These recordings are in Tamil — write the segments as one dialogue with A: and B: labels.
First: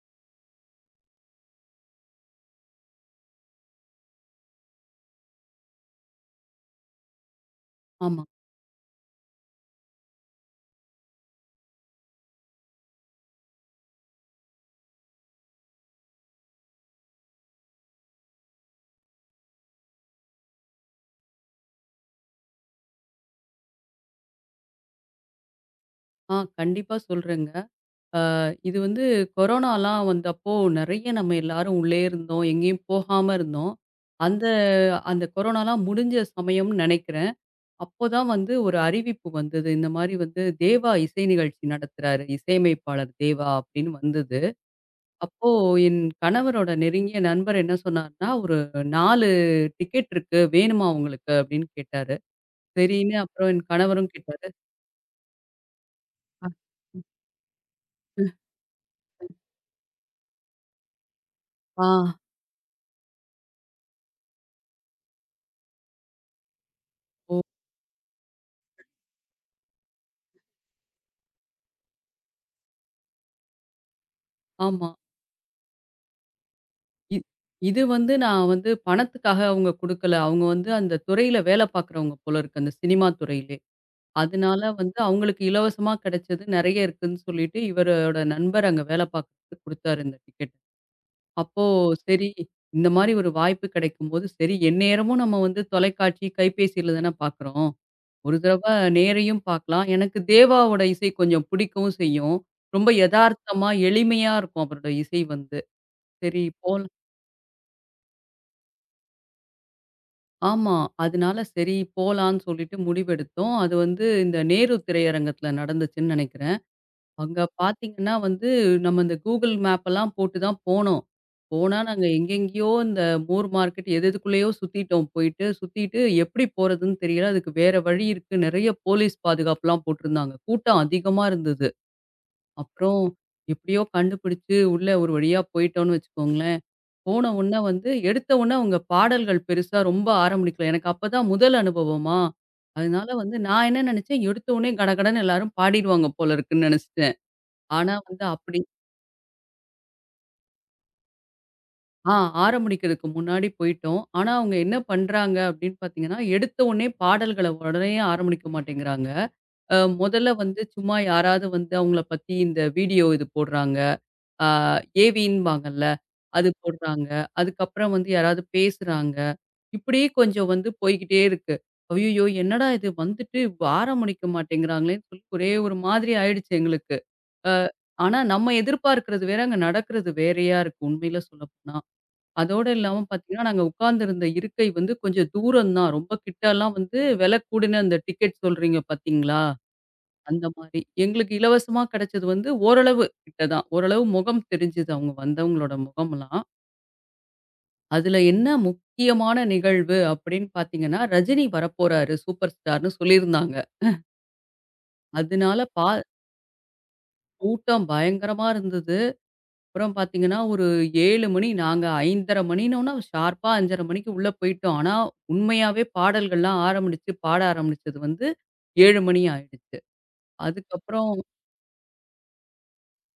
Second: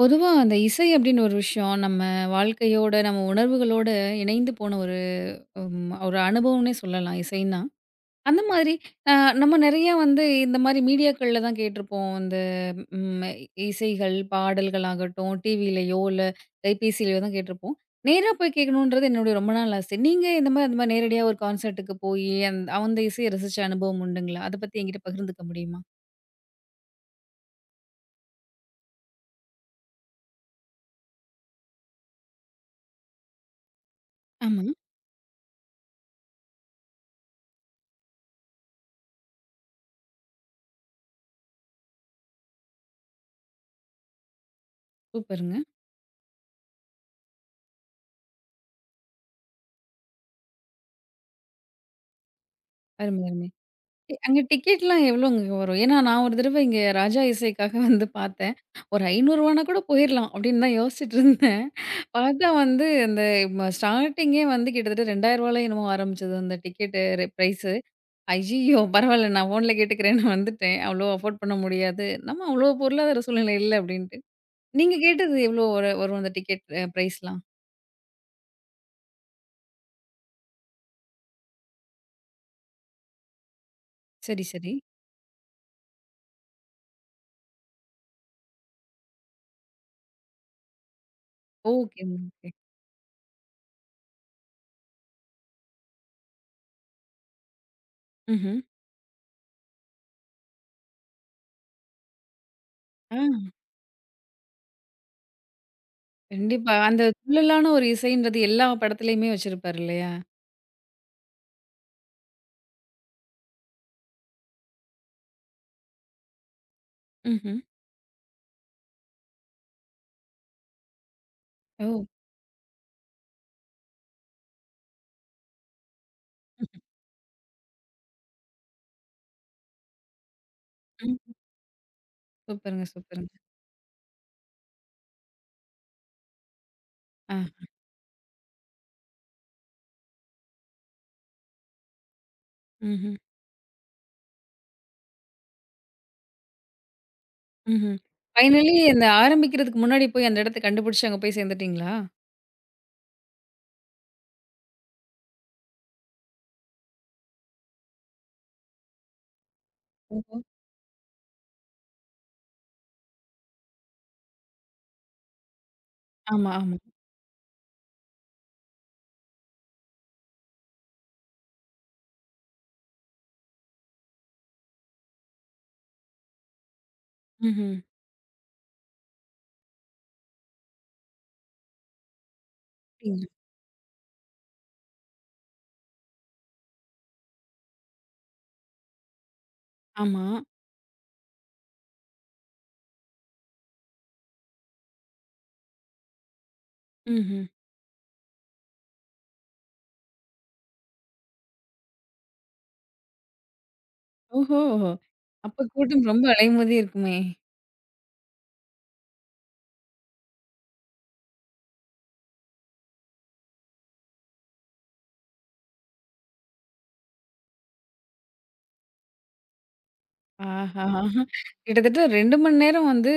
A: பொதுவா அந்த இசை அப்படின்னு ஒரு விஷயம் நம்ம வாழ்க்கையோட, நம்ம உணர்வுகளோட இணைந்து போன ஒரு அனுபவம்னே சொல்லலாம் இசைன்னா.
B: ஆமா.
A: அந்த மாதிரி அ நம்ம நெறையா வந்து இந்த மாரி மீடியாக்கள்ல தான் கேட்டுருப்போம். இந்த ம் இசைகள், பாடல்கள் ஆகட்டும், டிவிலயோ இல்ல கைபேசியிலயோ தான் கேட்டுருப்போம். நேரா போய் கேட்கணுன்றது என்னுடைய ரொம்ப நாள் ஆசை. நீங்க இந்த மாரி அந்த மாரி நேரடியா ஒரு கான்சர்ட்டுக்கு போயி, அந்த அந்த இசைய ரசிச்ச அனுபவம் உண்டுங்களா? அத பத்தி என்கிட்ட பகிர்ந்துக்க முடியுமா?
B: கண்டிப்பா சொல்றேங்க. அ இது வந்து கொரோனாலாம் வந்தப்போ நெறைய நம்ம எல்லாரும் உள்ளே இருந்தோம். எங்கேயும் போகாம இருந்தோம். அந்த
A: ஆமா.
B: அந்த கொரோனாலாம் முடிஞ்ச சமயம்னு நெனைக்கிறேன். அப்போதான் வந்து ஒரு அறிவிப்பு வந்தது. இந்த மாரி வந்து தேவா இசை நிகழ்ச்சி நடத்துறாரு. இசையமைப்பாளர் தேவா அப்படின்னு வந்தது. அப்போ
A: சூப்பருங்க.
B: என் கணவரோட நெருங்கிய நண்பர் என்ன சொன்னார்ன்னா, "ஒரு 4 டிக்கெட் இருக்கு. வேணுமா உங்களுக்கு?" அப்படின்னு கேட்டாரு. சரின்னு
A: அருமை, அருமை.
B: அப்புறம் என் கணவரும்
A: அங்க
B: கேட்டாரு.
A: டிக்கெட்லாம் எவ்வளோங்க வரும்? ஏன்னா நான் ஒரு
B: அ
A: தடவ இங்க ராஜா இசைக்காக வந்து பார்த்தேன். ஒரு ரூ. 500 கூட போயிரலாம் அப்படின்னு தான் யோசிச்சுட்டு இருந்தேன்.
B: ஆ.
A: பார்த்தா வந்து அந்த ஸ்டார்ட்டிங்கே வந்து கிட்டத்தட்ட ரூ. 2000 என்னமோ ஆரம்பிச்சது அந்த டிக்கெட்டு
B: ஓ!
A: பிரைஸு. ஐய்யய்யோ! பரவாயில்ல, நான் ஃபோன்ல கேட்டுக்கிறேன்னு வந்துட்டேன். அவ்வளோ அஃபோர்ட் பண்ண முடியாது. நம்ம அவ்வளோ பொருளாதார சூழ்நிலை இல்ல அப்படின்ட்டு.
B: ஆமா.
A: நீங்க கேட்டது எவ்வளோ வரும் அந்த டிக்கெட்
B: இ
A: பிரைஸ்லாம்?
B: இது வந்து நான் வந்து பணத்துக்காக அவங்க குடுக்கல. அவங்க வந்து அந்த துறையில வேலை பார்க்குறவங்க போல இருக்கு. அந்த சினிமா துறையிலே.
A: சரி,
B: அதனால
A: சரி.
B: வந்து அவங்களுக்கு இலவசமா கிடைச்சது நெறைய இருக்குன்னு சொல்லிட்டு, இவரோட நண்பர் அங்க வேலை பார்க்குறதுக்கு குடுத்தாரு இந்த டிக்கெட். அப்போ
A: ஓகேங்க.
B: சரி,
A: ஓகே.
B: இந்த மாரி ஒரு வாய்ப்பு கிடைக்கும்போது, சரி எந்நேரமும் நம்ம வந்து தொலைக்காட்சி, கைபேசியில தானே பார்க்குறோம். ஒரு
A: ம்ஹ்ம்.
B: தடவ நேரையும் பார்க்கலாம். எனக்கு தேவாவோட இசை கொஞ்சம் பிடிக்கவும் செய்யும். ரொம்ப
A: ஆ,
B: எதார்த்தமா, எளிமையா இருக்கும் அவரோட இசை வந்து. சரி
A: கண்டிப்பா.
B: போல
A: அந்த துள்ளலான ஒரு இசைன்றது எல்லா படத்துலயுமே வச்சிருப்பாரு இல்லையா?
B: ஆமா. அதனால சரி போலான்னு சொல்லிட்டு முடிவெடுத்தோம். அது வந்து இந்த நேரு திரையரங்கத்துல நடந்துச்சுன்னு நெனைக்கிறேன். அங்க
A: ம்ஹ்ம்.
B: பார்த்தீங்கன்னா வந்து, நம்ம இந்த Google மேப்பெல்லாம் போட்டு தான் போனோம். போனா
A: ஓ!
B: நாங்க எங்கெங்கேயோ இந்த மூர் மார்க்கெட் எது எதுக்குள்ளேயோ சுத்திட்டோம் போயிட்டு. சுத்திட்டு எப்படி போறதுன்னு தெரியல. அதுக்கு வேற வழி இருக்கு. நெறைய போலீஸ் பாதுகாப்புலாம் போட்டிருந்தாங்க. கூட்டம் அதிகமா
A: ம்.
B: இருந்தது.
A: சூப்பருங்க,
B: அப்புறம்
A: சூப்பருங்க.
B: எப்படியோ கண்டுபிடிச்சு உள்ள ஒரு வழியா போயிட்டோம்னு வச்சுக்கோங்களேன். போன
A: ஆ.
B: உடனே வந்து எடுத்த உடனே அவங்க பாடல்கள் பெருசா ரொம்ப ஆரம்பிக்கல. எனக்கு அப்பதான் முதல் அனுபவமா. அதனால
A: ம்ஹ்ம்,
B: வந்து நான் என்ன நினைச்சேன், எடுத்த உடனே கடகடன்னு எல்லாரும் பாடிடுவாங்க போல இருக்குன்னு நினைச்சுட்டேன். ஆனா
A: ம்ஹ்ம்.
B: வந்து அப்படி
A: ஃபைனலி இந்த ஆரம்பிக்கிறதுக்கு முன்னாடி போய் அந்த இடத்த கண்டுபிடிச்சு அங்க போய் சேர்ந்துட்டீங்களா?
B: ஆ ஆரம்பிக்கிறதுக்கு முன்னாடி போயிட்டோம். ஆனா அவங்க என்ன பண்றாங்க அப்படின்னு பார்த்தீங்கன்னா, எடுத்த உடனே பாடல்கள உடனே ஆரம்பிக்க மாட்டேங்கிறாங்க. முதல்ல
A: ஓஹோ!
B: வந்து சும்மா யாராவது வந்து அவங்கள பத்தி இந்த வீடியோ இது போடுறாங்க. ஆ ஏவின்பாங்கல்ல. அது
A: ஆமா, ஆமா.
B: போடுறாங்க. அதுக்கப்புறம் வந்து யாராவது பேசுறாங்க. இப்படியே கொஞ்சம் வந்து போய்க்கிட்டே இருக்கு. ஐய்யயோ! என்னடா இது வந்துட்டு அடிக்க மாட்டேங்கிறாங்களேன்னு சொல்லி ஒரே ஒரு மாதிரி ஆயிடுச்சு எங்களுக்கு. அ
A: ம்ஹ்ம்.
B: ஆனா நம்ம எதிர்பார்க்கிறது வேற, அங்க நடக்கிறது வேறையா இருக்கு உண்மையில சொல்லப்போனா. அதோட இல்லாம
A: அப்டிங்களா?
B: பார்த்தீங்கன்னா, நாங்க உட்கார்ந்திருந்த இருக்கை வந்து கொஞ்சம் தூரம் தான். ரொம்ப கிட்டலாம் வந்து விலை கூடின அந்த டிக்கெட் சொல்றீங்க பார்த்தீங்களா?
A: ஆமா.
B: அந்த மாரி. எங்களுக்கு இலவசமா கிடைச்சது வந்து ஓரளவு கிட்ட தான். ஓரளவு முகம் தெரிஞ்சது அவங்க வந்தவங்களோட முகம்லாம்.
A: ம்ஹ்ம்.
B: அதுல என்ன முக்கியமான நிகழ்வு அப்படின்னு பார்த்தீங்கன்னா, ரஜினி வரப்போறாரு சூப்பர் ஸ்டார்ன்னு சொல்லியிருந்தாங்க.
A: ஓஹோ! அப்ப
B: அதனால பா
A: கூட்டம் ரொம்ப அலைமோதி இருக்குமே!
B: கூட்டம் பயங்கரமா இருந்தது. அப்புறம் பார்த்தீங்கன்னா, ஒரு 7 மணி நாங்க 5:30 மணினோன ஷார்ப்பா 5:30 மணிக்கு உள்ள போயிட்டோம். ஆனா, உண்மையாவே பாடல்கள்லாம் ஆரம்பிச்சு பாட ஆரம்பிச்சது வந்து 7 மணி ஆயிடுச்சு.
A: ஆஹா!
B: அதுக்கப்புறம்
A: கிட்டத்தட்ட 2 மணி நேரம் வந்து,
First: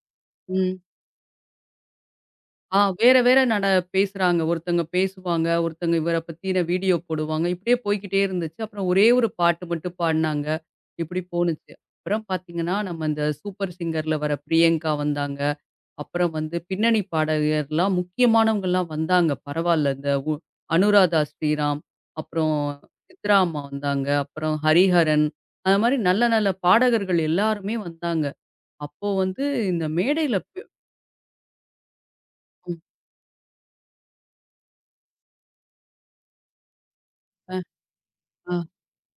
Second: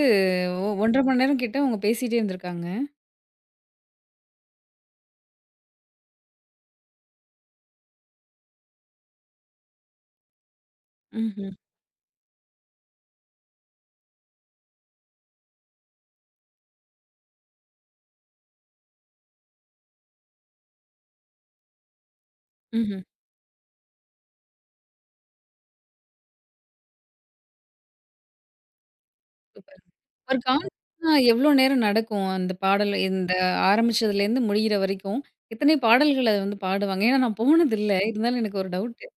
B: ம்.
A: 1 1/2 மணி நேரம் கிட்ட அவங்க பேசிட்டே இருந்திருக்காங்க.
B: ஆ வேற வேற நட பேசுறாங்க. ஒருத்தங்க பேசுவாங்க, ஒருத்தங்க இவர பத்தின வீடியோ போடுவாங்க. இப்படியே போய்க்கிட்டே இருந்துச்சு. அப்புறம் ஒரே ஒரு பாட்டு மட்டும் பாடுனாங்க. இப்படி
A: ம்ஹ்ம்,
B: போணுச்சு. அப்புறம் பார்த்தீங்கன்னா, நம்ம இந்த சூப்பர் சிங்கர்ல வர பிரியங்கா வந்தாங்க. அப்புறம் வந்து பின்னணி பாடகர்லாம் முக்கியமானவங்கலாம் வந்தாங்க. பரவால்ல. இந்த உ அனுராதா ஸ்ரீராம், அப்புறம்
A: ம்ஹ்ம்.
B: சித்ரா அம்மா வந்தாங்க. அப்புறம் ஹரிஹரன். அது மாரி நல்ல நல்ல பாடகர்கள் எல்லாருமே வந்தாங்க. அப்போ வந்து
A: சூப்பர்.
B: இந்த மேடையில
A: ஒரு
B: பெ
A: கான்சர்ட்னா எவ்ளோ நேரம் நடக்கும்? அந்த
B: ம்.
A: பாடல் இந்த ஆரம்பிச்சதுலேருந்து முடியிற வரைக்கும், எத்தனை பாடல்கள் அத வந்து பாடுவாங்க? ஏன்னா நான்
B: அ,
A: போனதில்ல. இருந்தாலும்
B: ஆ.
A: எனக்கு ஒரு டவுட்டு.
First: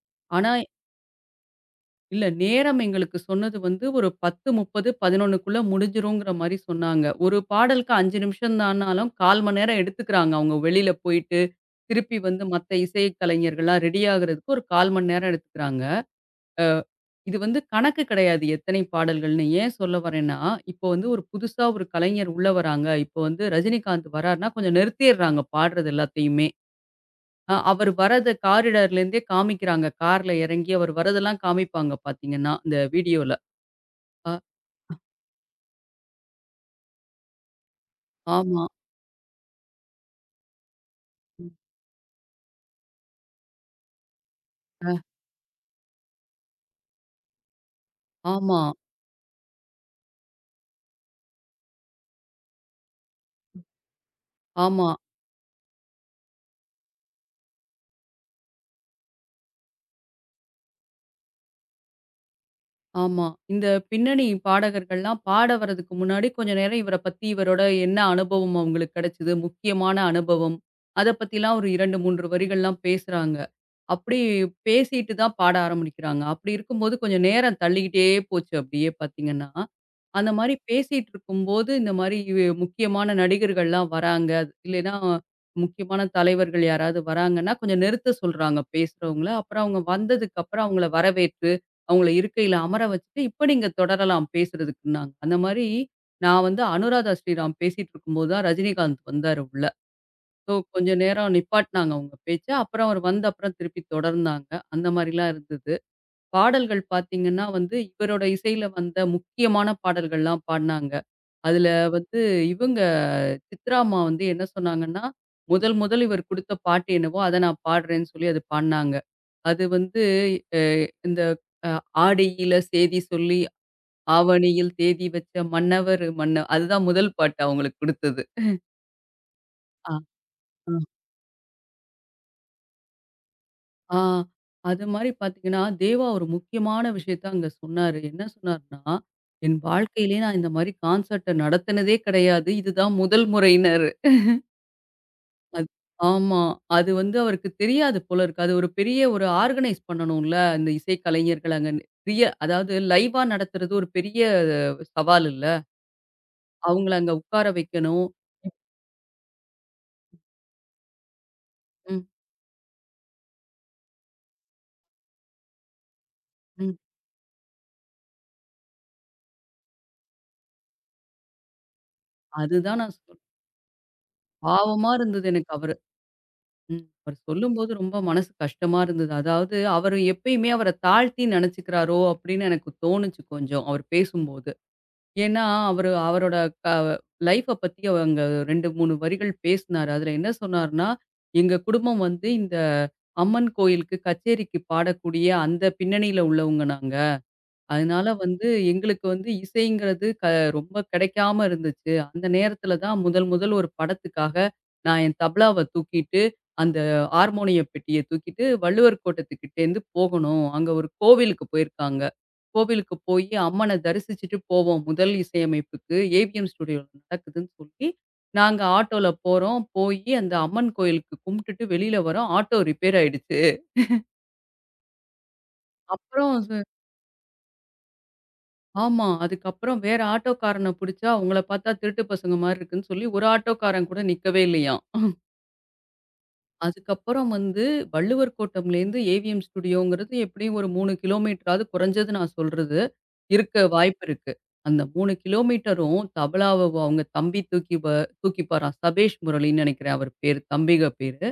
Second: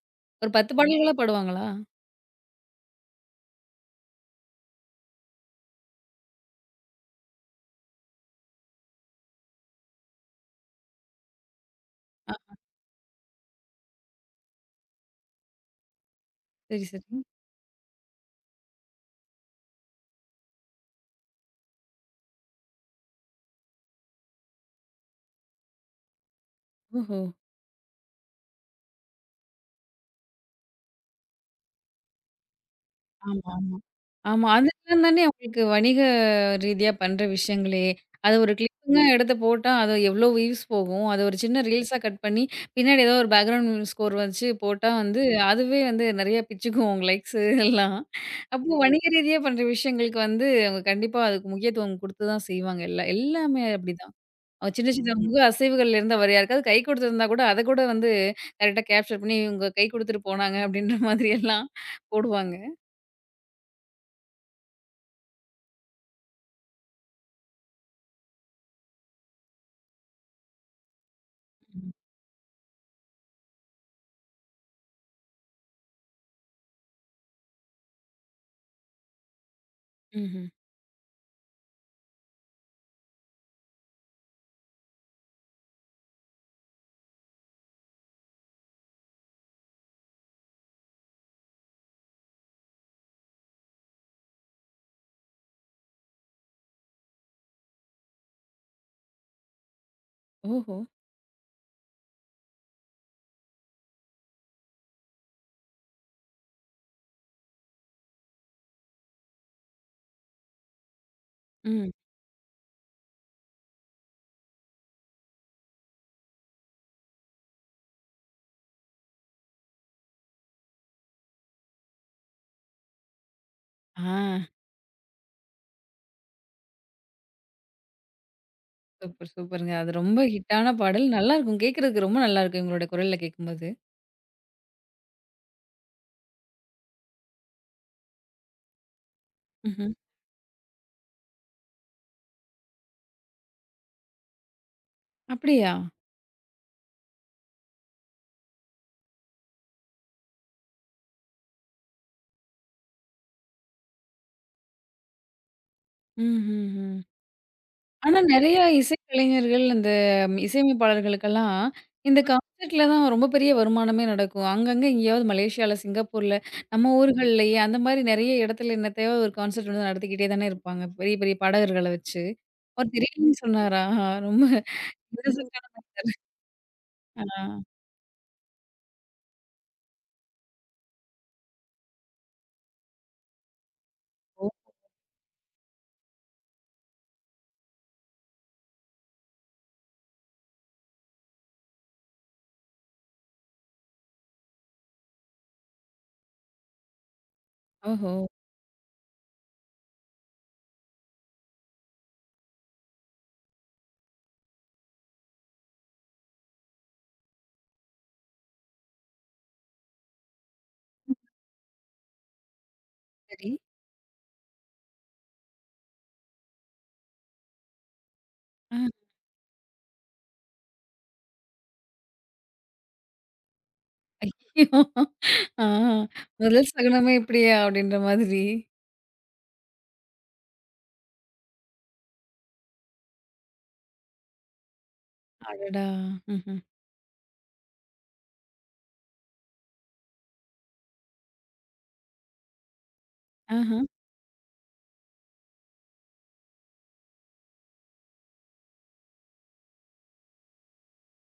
A: ஒரு
B: ஆனா
A: 10 பாடல்களா பாடுவாங்களா?
B: இல்ல நேரம் எங்களுக்கு சொன்னது வந்து ஒரு 10:30, 11க்குள்ள முடிஞ்சிருங்கிற மாரி சொன்னாங்க. ஒரு பாடலுக்கு 5 நிமிஷம் தான்னாலும் 1/4 மணி நேரம் எடுத்துக்கிறாங்க. அவங்க வெளியில போயிட்டு, திருப்பி
A: ஆ,
B: வந்து மத்த இசை கலைஞர்கள்லாம் ரெடி ஆகுறதுக்கு ஒரு 1/4 மணி நேரம் எடுத்துக்கிறாங்க. அ
A: சரி, சரி.
B: இது வந்து கணக்கு கிடையாது எத்தனை பாடல்கள்னு. ஏன் சொல்ல வரேன்னா, இப்போ வந்து ஒரு புதுசா ஒரு கலைஞர் உள்ள வராங்க. இப்போ வந்து ரஜினிகாந்த் வராருன்னா கொஞ்சம் நிறுத்திர்றாங்க பாடுறது எல்லாத்தையுமே.
A: ஓஹோ!
B: அவர் வரத காரிடார்லேருந்தே காமிக்கிறாங்க. கார்ல இறங்கி அவர் வரதெல்லாம் காமிப்பாங்க பார்த்தீங்கன்னா, இந்த
A: ஆமா,
B: வீடியோல.
A: ஆமா.
B: அ
A: ஆமா. அதுலாம் தானே உங்களுக்கு வணிக ரீதியா பண்ற விஷயங்களே! அது ஒரு
B: ஆமா.
A: கிளிப்பிங்கா எடுத்து போட்டா, அது எவ்ளோ வியூஸ் போகும். அத ஒரு சின்ன ரீல்ஸா கட் பண்ணி, பின்னாடி ஏதோ ஒரு பேக்கிரவுண்ட் ஸ்கோர் வச்சு போட்டா
B: அ
A: வந்து, அதுவே வந்து நெறைய பிச்சுக்கும் உங்க லைக்ஸ் எல்லாம்.
B: ஆமா,
A: அப்போ வணிக ரீதியா பண்ற விஷயங்களுக்கு வந்து, அவங்க கண்டிப்பா அதுக்கு முக்கியத்துவம் குடுத்து தான் செய்வாங்க. எல்லா எல்லாமே அப்படிதான். அவங்க
B: ஆமா,
A: சின்ன சின்ன முக அசைவுகள்ல இருந்து அவர் யாருக்காவது கை குடுத்திருந்தா கூட, அத கூட வந்து கரெக்ட்டா கேப்சர் பண்ணி, இவங்க கை குடுத்துட்டு போனாங்க அப்படின்ற மாதிரி எல்லாம் போடுவாங்க.
B: ஆமா. இந்த பின்னணி பாடகர்கள்லாம் பாட வரதுக்கு முன்னாடி கொஞ்ச நேரம் இவர பத்தி இவரோட என்ன அனுபவம் அவங்களுக்கு கிடைச்சது, முக்கியமான அனுபவம். அத பத்திலாம் ஒரு 2, 3 வரிகள்லாம் பேசுறாங்க. அப்படி பேசிட்டு தான் பாட ஆரம்பிக்கிறாங்க. அப்படி இருக்கும்போது கொஞ்சம் நேரம் தள்ளிக்கிட்டே போச்சு அப்படியே பார்த்தீங்கன்னா. அந்த
A: ம்ஹ்ம்.
B: மாரி பேசிட்டு இருக்கும்போது, இந்த மாரி இ முக்கியமான நடிகர்கள்லாம் வராங்க. இல்லைன்னா முக்கியமான தலைவர்கள் யாராவது வராங்கன்னா, கொஞ்சம் நிறுத்த சொல்றாங்க பேசுறவங்கள. அப்புறம் அவங்க வந்ததுக்கப்புறம் அவங்கள வரவேற்று, அவங்கள இருக்கையில அமர வச்சுட்டு, "இப்ப நீங்க தொடரலாம் பேசுறதுக்குன்னாங்க." அந்த மாரி நான் வந்து அனுராதா ஸ்ரீராம் பேசிட்டு இருக்கும்போது தான் ரஜினிகாந்த் வந்தாரு உள்ள. ஸோ
A: ஓஹோ!
B: கொஞ்ச நேரம் நிப்பாட்னாங்க அவங்க பேச்ச. அப்புறம் அவர் வந்த அப்புறம் திருப்பி தொடர்ந்தாங்க. அந்த மாரிலாம் இருந்தது. பாடல்கள் பார்த்தீங்கன்னா வந்து, இவரோட இசையில வந்த முக்கியமான பாடல்கள்லாம் பாடுனாங்க. அதுல
A: ம்.
B: வந்து இவங்க சித்ரா அம்மா வந்து என்ன சொன்னாங்கன்னா, முதல் முதல் இவர் குடுத்த பாட்டு என்னவோ, அத நான் பாடுறேன்னு சொல்லி அது பாடுனாங்க. அது வந்து அ இந்த அ ஆடியில சேதி சொல்லி,
A: ஆ.
B: ஆவணியில் தேதி வச்ச மன்னவரு மன்ன அதுதான் முதல் பாட்டு அவங்களுக்கு குடுத்தது.
A: சூப்பர், சூப்பருங்க. அது ரொம்ப ஹிட்டான
B: ஆ.
A: பாடல். நல்லாருக்கும். கேட்கறதுக்கு ரொம்ப நல்லாருக்கும், உங்களோட குரல்ல கேட்கும்போது.
B: ஆ. அது மாரி பார்த்தீங்கன்னா, தேவா ஒரு முக்கியமான விஷயத்த அங்க சொன்னாரு. என்ன சொன்னாருன்னா, "என்
A: ம்ஹ்ம்.
B: வாழ்க்கையிலேயே நான் இந்த மாரி கான்சர்ட்ட நடத்தினதே கிடையாது. இதுதான் முதல் முறையினாரு." அது
A: அப்படியா?
B: ஆமா. அது வந்து அவருக்கு தெரியாது போல இருக்கு. அது ஒரு பெரிய ஒரு ஆர்கனைஸ் பண்ணணும்ல. இந்த இசை கலைஞர்கள் அங்க நி- பெரிய அதாவது லைவா நடத்துறது ஒரு பெரிய சவால் இல்ல.
A: ம், ம்,
B: அவங்கள
A: ம்.
B: அங்க உட்கார வைக்கணும்.
A: ஆனா நெறைய இசைக்கலைஞர்கள், அந்த இசையமைப்பாளர்களுக்கெல்லாம்
B: ம்,
A: இந்த கான்செர்ட்ல தான் ரொம்ப பெரிய வருமானமே நடக்கும். அங்கங்க எங்கேயாவது மலேசியால, சிங்கப்பூர்ல,
B: ம்.
A: நம்ம ஊர்கள்லயே அந்த மாரி நெறைய இடத்துல என்னத்தையாவது ஒரு கான்செர்ட் வந்து நடத்திக்கிட்டே தானே இருப்பாங்க. பெரிய, பெரிய பாடகர்கள வச்சு.
B: அதுதான்
A: அவர்
B: நான் சொல்
A: திடீர்னு சொன்னாரா? ஆஹா, ரொம்ப
B: பாவமா இருந்தது எனக்கு.
A: interesting.
B: அவர் ம். அவர்
A: ஆ.
B: சொல்லும்போது ரொம்ப மனசு கஷ்டமா இருந்தது. அதாவது அவரு எப்பயுமே அவர தாழ்த்தி நெனச்சுக்கிறாரோ! அப்பிடின்னு எனக்கு தோணுச்சு கொஞ்சம், அவர்
A: ஓ!
B: பேசும்போது. ஏன்னா, அவரு அவரோட க லைஃப்ப பத்தி அவங்க 2, 3 வரிகள் பேசினாரு. அதுல என்ன சொன்னாருன்னா, எங்க குடும்பம் வந்து இந்த அம்மன் கோயிலுக்கு கச்சேரிக்கு பாடக்கூடிய அந்த பின்னணியில உள்ளவங்க நாங்க. அதனால
A: ஓஹோ!
B: வந்து எங்களுக்கு வந்து இசைங்கிறது ரொம்ப கிடைக்காம இருந்துச்சு. அந்த நேரத்தில தான் முதல் முதல் ஒரு படத்துக்காக நான் என் தபலாவ தூக்கிட்டு, அந்த ஹார்மோனிய பெட்டிய தூக்கிட்டு வள்ளுவர் கோட்டத்துக்கிட்டேருந்து போகணும். அங்க ஒரு கோவிலுக்கு போயிருக்காங்க. கோவிலுக்கு போயி
A: சரி.
B: அம்மன தரிசிச்சுட்டு போவோம். முதல் இசையமைப்புக்கு ஏவிஎம் ஸ்டுடியோல நடக்குதுன்னு சொல்லி, நாங்க ஆட்டோல போறோம். போயி அந்த அம்மன் கோயிலுக்கு கும்பிட்டுட்டு வெளியில வரோம். ஆட்டோ ரிப்பேர் ஆயிடுச்சு.
A: ஆ. ஆ,
B: அப்புறம்
A: முதல் சகுனமே இப்படியா? அப்படின்ற மாதிரி.
B: ஆமா. அதுக்கப்புறம் வேற ஆட்டோக்காரன புடிச்சா, உங்கள பார்த்தா திருட்டு பசங்க மாரி இருக்குன்னு சொல்லி, ஒரு ஆட்டோக்காரன் கூட நிக்கவே இல்லையாம்.
A: அடடா! ம்ஹ்ம்.
B: அதுக்கப்புறம் வந்து வள்ளுவர் கோட்டம்லேருந்து ஏவிஎம் ஸ்டுடியோங்கிறது எப்படியும் ஒரு 3 கிலோமீட்டராவது குறைஞ்சது நான் சொல்றது. இருக்க
A: ஆஹா.
B: வாய்ப்பு இருக்கு. அந்த 3 கிலோமீட்டரும் தபலாவ அவங்க தம்பி தூக்கிப்பாராம். சபேஷ் முரளின்னு நினைக்கிறேன் அவர் பேரு. தம்பிக பேரு.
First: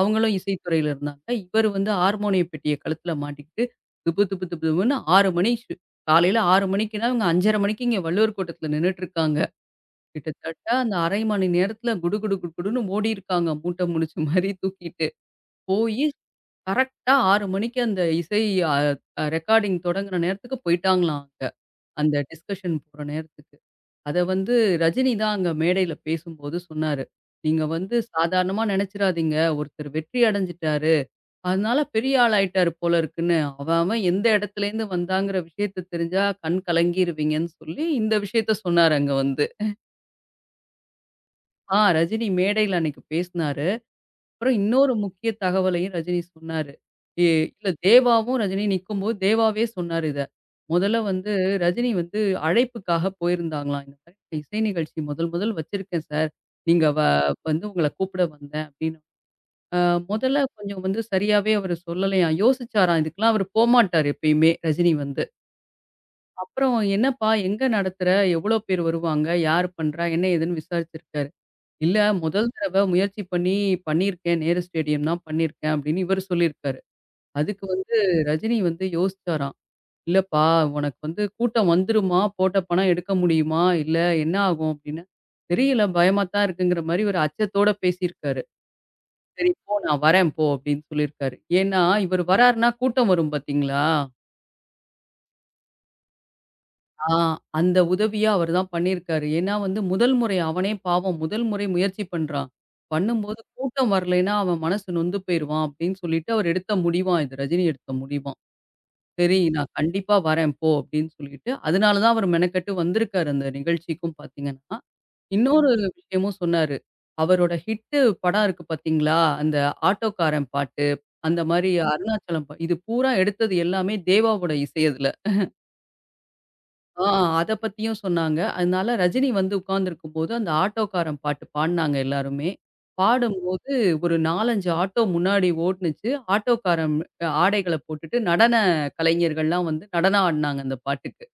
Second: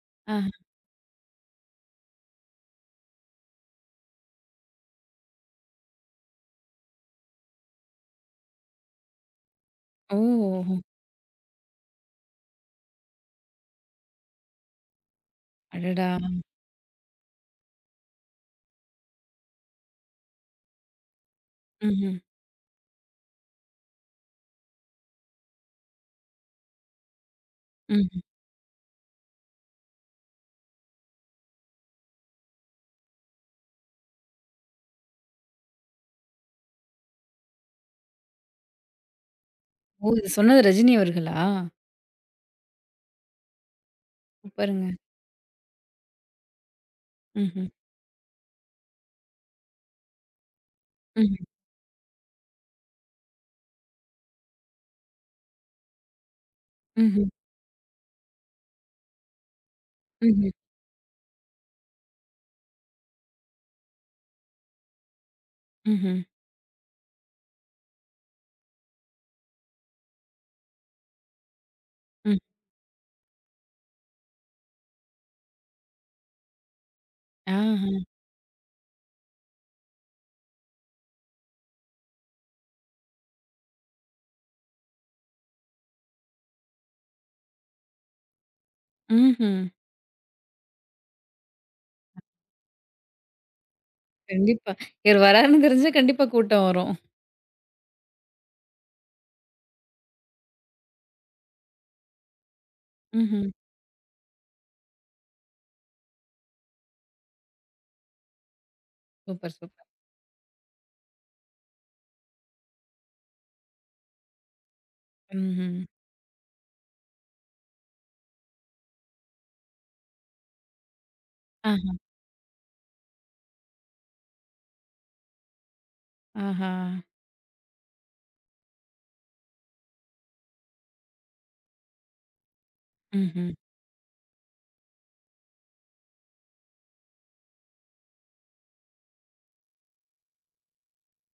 B: அவங்களும்
A: ஆஹா.
B: இசைத்துறையில இருந்தாங்க. இவர் வந்து ஹார்மோனிய பெட்டிய கழுத்தில மாட்டிக்கிட்டு திபு திபு திபு திபுன்னு 6 மணி ஷு காலையில 6 மணிக்குன்னா இவங்க 5:30 மணிக்கு இங்க வள்ளுவர் கோட்டத்தில நின்னுட்டு இருக்காங்க.
A: ஓ!
B: கிட்டத்தட்ட அந்த 1/2 மணி நேரத்தில குடு குடு குடு குடுன்னு ஓடியிருக்காங்க மூட்டை முடிச்ச மாரி தூக்கிட்டு. போயி
A: அடடா!
B: கரெக்ட்டா 6 மணிக்கு அந்த இசை அ அ ரெக்கார்டிங் தொடங்குற நேரத்துக்கு போயிட்டாங்களாம் அங்க. அந்த
A: ம்ஹ்ம்.
B: டிஸ்கஷன் போற நேரத்துக்கு. அத வந்து ரஜினி தான் அங்க மேடையில பேசும்போது சொன்னாரு. "நீங்க வந்து
A: ம்ஹ்ம்.
B: சாதாரணமா நெனச்சிராதீங்க. ஒருத்தர் வெற்றி அடைஞ்சுட்டாரு. அதனால பெரிய ஆளாயிட்டாரு போல இருக்குன்னு. அவன் அவன் எந்த இடத்துலேருந்து வந்தாங்கிற விஷயத்த தெரிஞ்சா கண் கலங்கிருவீங்கன்னு" சொல்லி இந்த விஷயத்த சொன்னாரு அங்க வந்து.
A: ஓ! இது சொன்னது ரஜினி அவர்களா?
B: ரஜினி மேடையில அன்னைக்கு பேசினாரு. அப்புறம்
A: சூப்பருங்க.
B: இன்னொரு முக்கிய தகவலையும் ரஜினி சொன்னாரு. இ
A: ம்ஹ்ம்.
B: இல்ல தேவாவும் ரஜினி நிக்கும்போது தேவாவே சொன்னாரு இத. முதல்ல வந்து
A: ம்ஹ்ம்.
B: ரஜினி வந்து அழைப்புக்காக போயிருந்தாங்களாம். இந்த மாதிரி "நான் இசை நிகழ்ச்சி முதல் முதல் வச்சிருக்கேன் சார். நீங்க வ
A: ம்ஹ்ம்.
B: வந்து உங்கள கூப்பிட வந்தேன் அப்படின்னு. அ முதல்ல
A: ம்ஹ்ம்.
B: கொஞ்சம் வந்து சரியாவே அவரு சொல்லலையாம். யோசிச்சாராம் இதுக்கெல்லாம் அவரு போமாட்டாரு எப்பயுமே ரஜினி வந்து.
A: ம்ஹ்ம்.
B: அப்புறம் என்னப்பா எங்க நடத்துற? எவ்வளோ பேர் வருவாங்க? யார் பண்றா? என்ன ஏதுன்னு விசாரிச்சிருக்காரு. இல்ல
A: ம்.
B: முதல் தடவ முயற்சி பண்ணியிருக்கேன். "நேரு ஸ்டேடியம் தான் பண்ணியிருக்கேன்" அப்படின்னு இவரு சொல்லியிருக்காரு. அதுக்கு
A: ஆஹா.
B: வந்து ரஜினி வந்து யோசிச்சாராம். "இல்லப்பா உனக்கு வந்து கூட்டம் வந்துருமா? போட்ட பணம் எடுக்க முடியுமா? இல்ல என்ன ஆகும்?" அப்படின்னு. "தெரியல பயமா தான் இருக்குங்கிற" மாரி ஒரு அச்சத்தோட பேசியிருக்காரு. "சரி
A: ம்ஹ்ம்.
B: போ நான் வரேன் போ" அப்படின்னு சொல்லியிருக்காரு. ஏன்னா இவரு வராருன்னா கூட்டம் வரும் பார்த்தீங்களா?
A: கண்டிப்பா. இவர் வராருன்னு தெரிஞ்சா கண்டிப்பா கூட்டம் வரும்.
B: ஆ அந்த உதவிய அவர் தான் பண்ணியிருக்காரு. ஏன்னா வந்து முதல் முறை அவனே பாவம் முதல் முறை முயற்சி பண்றான். பண்ணும்போது
A: ம்ஹ்ம்.
B: கூட்டம் வரலைன்னா அவன் மனசு நொந்து போயிருவான் அப்படின்னு சொல்லிட்டு அவர் எடுத்த முடிவாம் இது. ரஜினி எடுத்த முடிவாம். சரி
A: சூப்பர்,
B: நான்
A: சூப்பர்.
B: கண்டிப்பா வரேன் போ அப்படின்னு சொல்லிட்டு, அதனால தான் அவர் மெனக்கெட்டு வந்திருக்காரு அந்த நிகழ்ச்சிக்கும் பார்த்தீங்கன்னா. இன்னொரு
A: ம்ஹ்ம்.
B: விஷயமும் சொன்னாரு. அவரோட ஹிட்டு படம் இருக்கு பார்த்தீங்களா? அந்த ஆட்டோக்காரன் பாட்டு, அந்த மாரி
A: ஆஹா.
B: அருணாச்சலம் இது பூரா எடுத்தது எல்லாமே தேவாவோட இசை அதுல.
A: ஆஹா.
B: ஆ அத பத்தியும் சொன்னாங்க. அதனால ரஜினி வந்து உட்கார்ந்திருக்கும்போது, அந்த ஆட்டோக்காரன் பாட்டு பாடுனாங்க எல்லாருமே.
A: ம்ஹ்ம்.
B: பாடும்போது ஒரு 4, 5 ஆட்டோ முன்னாடி ஓடுனுச்சு. ஆட்டோக்காரன் அ ஆடைகள போட்டுட்டு நடன கலைஞர்கள்லாம் வந்து நடனம் ஆடுனாங்க அந்த பாட்டுக்கு.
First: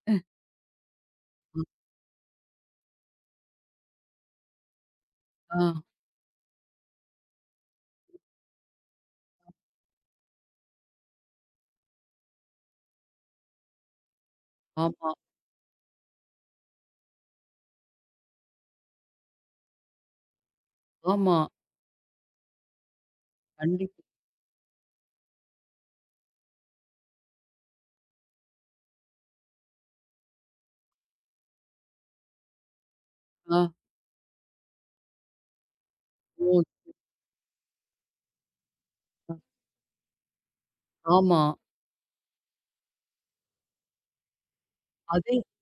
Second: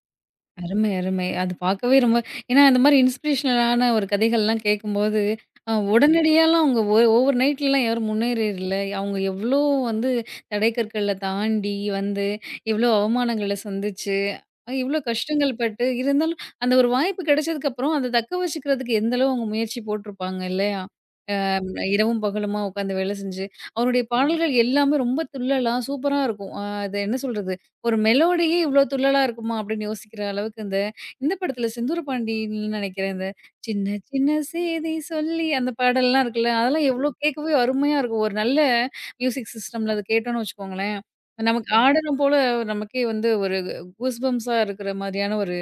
A: அருமை, அருமை. அது
B: ம்.
A: பார்க்கவே ரொம்ப, ஏன்னா அந்த மாரி இன்ஸ்பிரேஷனலான ஒரு கதைகள்லாம் கேட்கும்போது,
B: ஆ.
A: உடனடியாலாம் அவங்க ஓவர் நைட்லலாம் யாரும் முன்னேறிறல. அவங்க எவ்ளோ வந்து தடை கற்கள தாண்டி வந்து, எவ்ளோ அவமானங்கள சந்திச்சு, இவ்ளோ
B: ஆமா,
A: கஷ்டங்கள் பட்டு, இருந்தாலும் அந்த ஒரு வாய்ப்பு கிடைச்சதுக்கப்புறம், அத தக்க வச்சுக்கிறதுக்கு எந்த அளவு அவங்க முயற்சி போட்டுருப்பாங்க இல்லையா?
B: ஆமா.
A: இரவும் பகலுமா உட்காந்து வேலை செஞ்சு, அவருடைய
B: கண்டிப்பா.
A: பாடல்கள் எல்லாமே ரொம்ப துள்ளலா சூப்பரா இருக்கும். அது என்ன சொல்றது? ஒரு மெலோடியே இவ்ளோ துள்ளலா இருக்குமா? அப்படின்னு யோசிக்கிற அளவுக்கு இந்த இந்த படத்துல செந்தூர பாண்டியன்னு நெனைக்கிறேன். இந்த
B: ஆ.
A: சின்ன சின்ன சேதி சொல்லி அந்த பாடல்லாம் இருக்குல்ல,
B: ஓ!
A: அதெல்லாம் எவ்ளோ கேட்கவே அருமையா இருக்கும். ஒரு நல்ல
B: அ.
A: மியூசிக் சிஸ்டம்ல அது கேட்டோம்னு வச்சுக்கோங்களேன்,
B: ஆமா.
A: நமக்கு ஆடணும் போல, நமக்கே வந்து ஒரு கூஸ் பம்ப்ஸா இருக்கிற மாதிரியான
B: அதே
A: ஒரு.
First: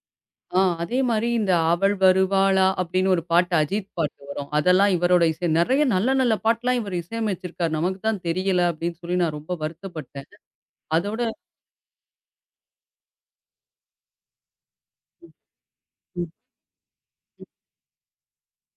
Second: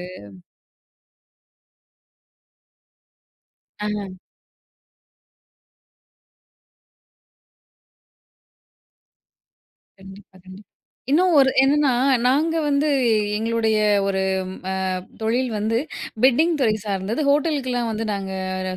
B: அதே மாரி இந்த "அவள் வருவாளா" அப்படின்னு ஒரு பாட்டு அஜித் பாட்டு வரும். அதெல்லாம் இவரோட இசை. நெறைய நல்ல நல்ல பாட்டுலாம் இவர் இசையமைச்சிருக்காரு. நமக்கு தான் தெரியல அப்படின்னு சொல்லி நான் ரொம்ப வருத்தப்பட்டேன்.
A: கண்டிப்பா, கண்டிப்பா.
B: அதோட
A: இன்னும் ஒரு என்னன்னா, நாங்க வந்து எங்களுடைய ஒரு ம், அ தொழில் வந்து
B: ம்,
A: பெட்டிங் துறை சார்ந்தது.
B: ம்.
A: ஹோட்டலுக்குலாம் வந்து நாங்க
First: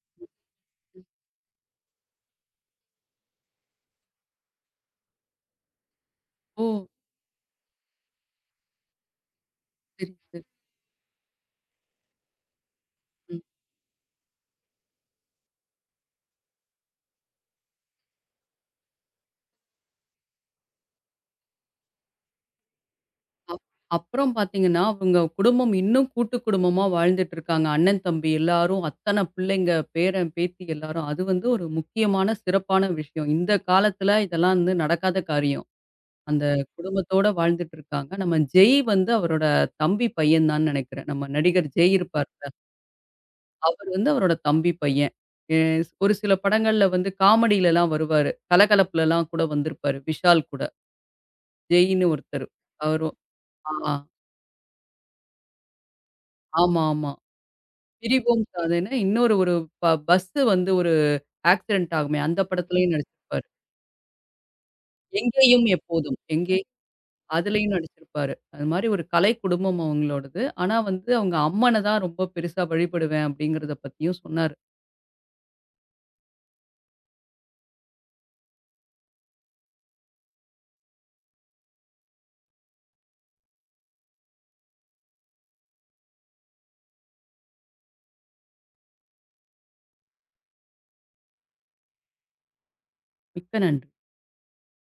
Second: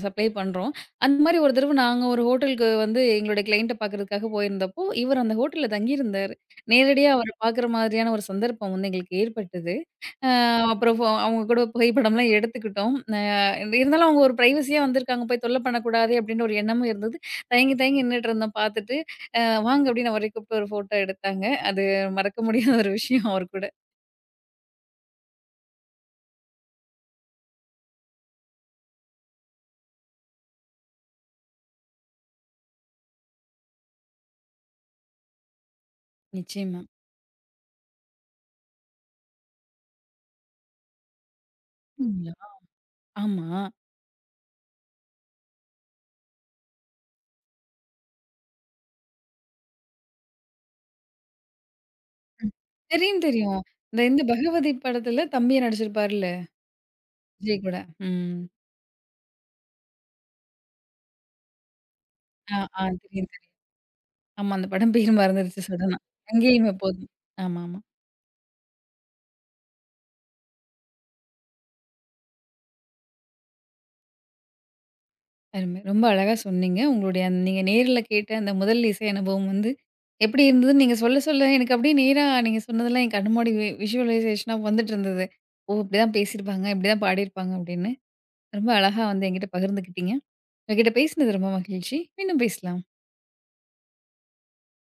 A: சப்ளை பண்றோம். அந்த மாரி ஒரு தடவ நாங்க ஒரு ஹோட்டலுக்கு வந்து எங்களுடைய கிளையண்ட்ட பார்க்கறதுக்காக போயிருந்தப்போ, இவர் அந்த ஹோட்டல்ல தங்கியிருந்தாரு.
B: ஓ!
A: நேரடியா அவர பார்க்குற மாதிரியான ஒரு சந்தர்ப்பம் வந்து எங்களுக்கு ஏற்பட்டது.
B: சரி,
A: அ
B: சரி.
A: அப்புறம் அவங்க கூட புகைப்படம்லாம் எடுத்துக்கிட்டோம்.
B: ம்.
A: இருந்தாலும் அவங்க ஒரு பிரைவசியா வந்திருக்காங்க. போய் தொல்ல பண்ணக்கூடாதே அப்டின்ற ஒரு எண்ணமும் இருந்தது. தயங்கி தயங்கி நின்னுட்டுருந்தோம் பார்த்துட்டு. அ வாங்க அப்டின்னு அவரையும் கூப்ட்டு ஒரு ஃபோட்டோ எடுத்தாங்க. அது மறக்க முடியாத ஒரு விஷயம் அவர்
B: அப்
A: கூட.
B: அப்புறம் பார்த்தீங்கன்னா, அவங்க குடும்பம் இன்னும் கூட்டு குடும்பமா வாழ்ந்துட்டு இருக்காங்க. அண்ணன், தம்பி எல்லாரும், அத்தன பிள்ளைங்க, பேரன், பேத்தி எல்லாரும். அது வந்து ஒரு முக்கியமான, சிறப்பான விஷயம். இந்த காலத்துல இதெல்லாம் வந்து நடக்காத காரியம். அந்த
A: நிச்சயமா.
B: குடும்பத்தோட வாழ்ந்துட்டு இருக்காங்க. நம்ம ஜெய் வந்து அவரோட தம்பி பையன் தான் நெனைக்கிறேன். நம்ம நடிகர் ஜெய் இருப்பார்ல,
A: அப்டிங்களா? ஆமா.
B: அவர் வந்து அவரோட தம்பி பையன். எ ஒரு சில படங்கள்ல வந்து காமெடிலலாம் வருவாரு. கலகலப்புலலாம் கூட வந்திருப்பாரு, விஷால் கூட. ஜெய்ன்னு ஒருத்தரு.
A: ம்.
B: அவரும்
A: தெரியும், தெரியும்.
B: ஆ
A: இந்த இந்த பகவதி படத்துல தம்பியா நடிச்சிருப்பார்ல,
B: ஆமா, ஆமா.
A: விஜய் கூட. ம்.
B: பிரிவோம் சாதனை இன்னொரு ஒரு பஸ் வந்து ஒரு ஆக்சிடென்ட் ஆகுமே, அந்த
A: ஆ, ஆ,
B: படத்துலயும்
A: தெரியும்,
B: நடிச்சிருப்பாரு.
A: தெரியும். ஆமா, அந்த படம் பேர்
B: எங்கேயும்
A: மறந்துருச்சு சடனா.
B: எப்போதும்.
A: "அங்கேயும் எப்போதும்."
B: அதுலயும்
A: ஆமாமா.
B: நடிச்சிருப்பாரு. அது மாரி ஒரு கலை குடும்பம் அவங்களோடது. ஆனா வந்து அவங்க அம்மன தான் ரொம்ப பெருசா வழிபடுவேன் அப்படிங்கிறத பத்தியும் சொன்னாரு.
A: அருமை. ரொம்ப அழகா சொன்னீங்க. உங்களுடைய நீங்க நேர்ல கேட்ட அந்த முதல் இசை அனுபவம் வந்து எப்படி இருந்ததுன்னு நீங்க சொல்ல, சொல்ல எனக்கு அப்படியே நேரா நீங்க சொன்னதெல்லாம் என் கண் முன்னாடி விஷுவலைசேஷனா வந்துட்டு இருந்தது. ஓ! இப்படிதான் பேசியிருப்பாங்க, இப்படிதான் பாடியிருப்பாங்க அப்படின்னு. ரொம்ப அழகா வந்து என்கிட்ட பகிர்ந்துக்கிட்டீங்க. உங்ககிட்ட பேசினது ரொம்ப மகிழ்ச்சி. மீண்டும் பேசலாம்.
B: மிக்க நன்றி.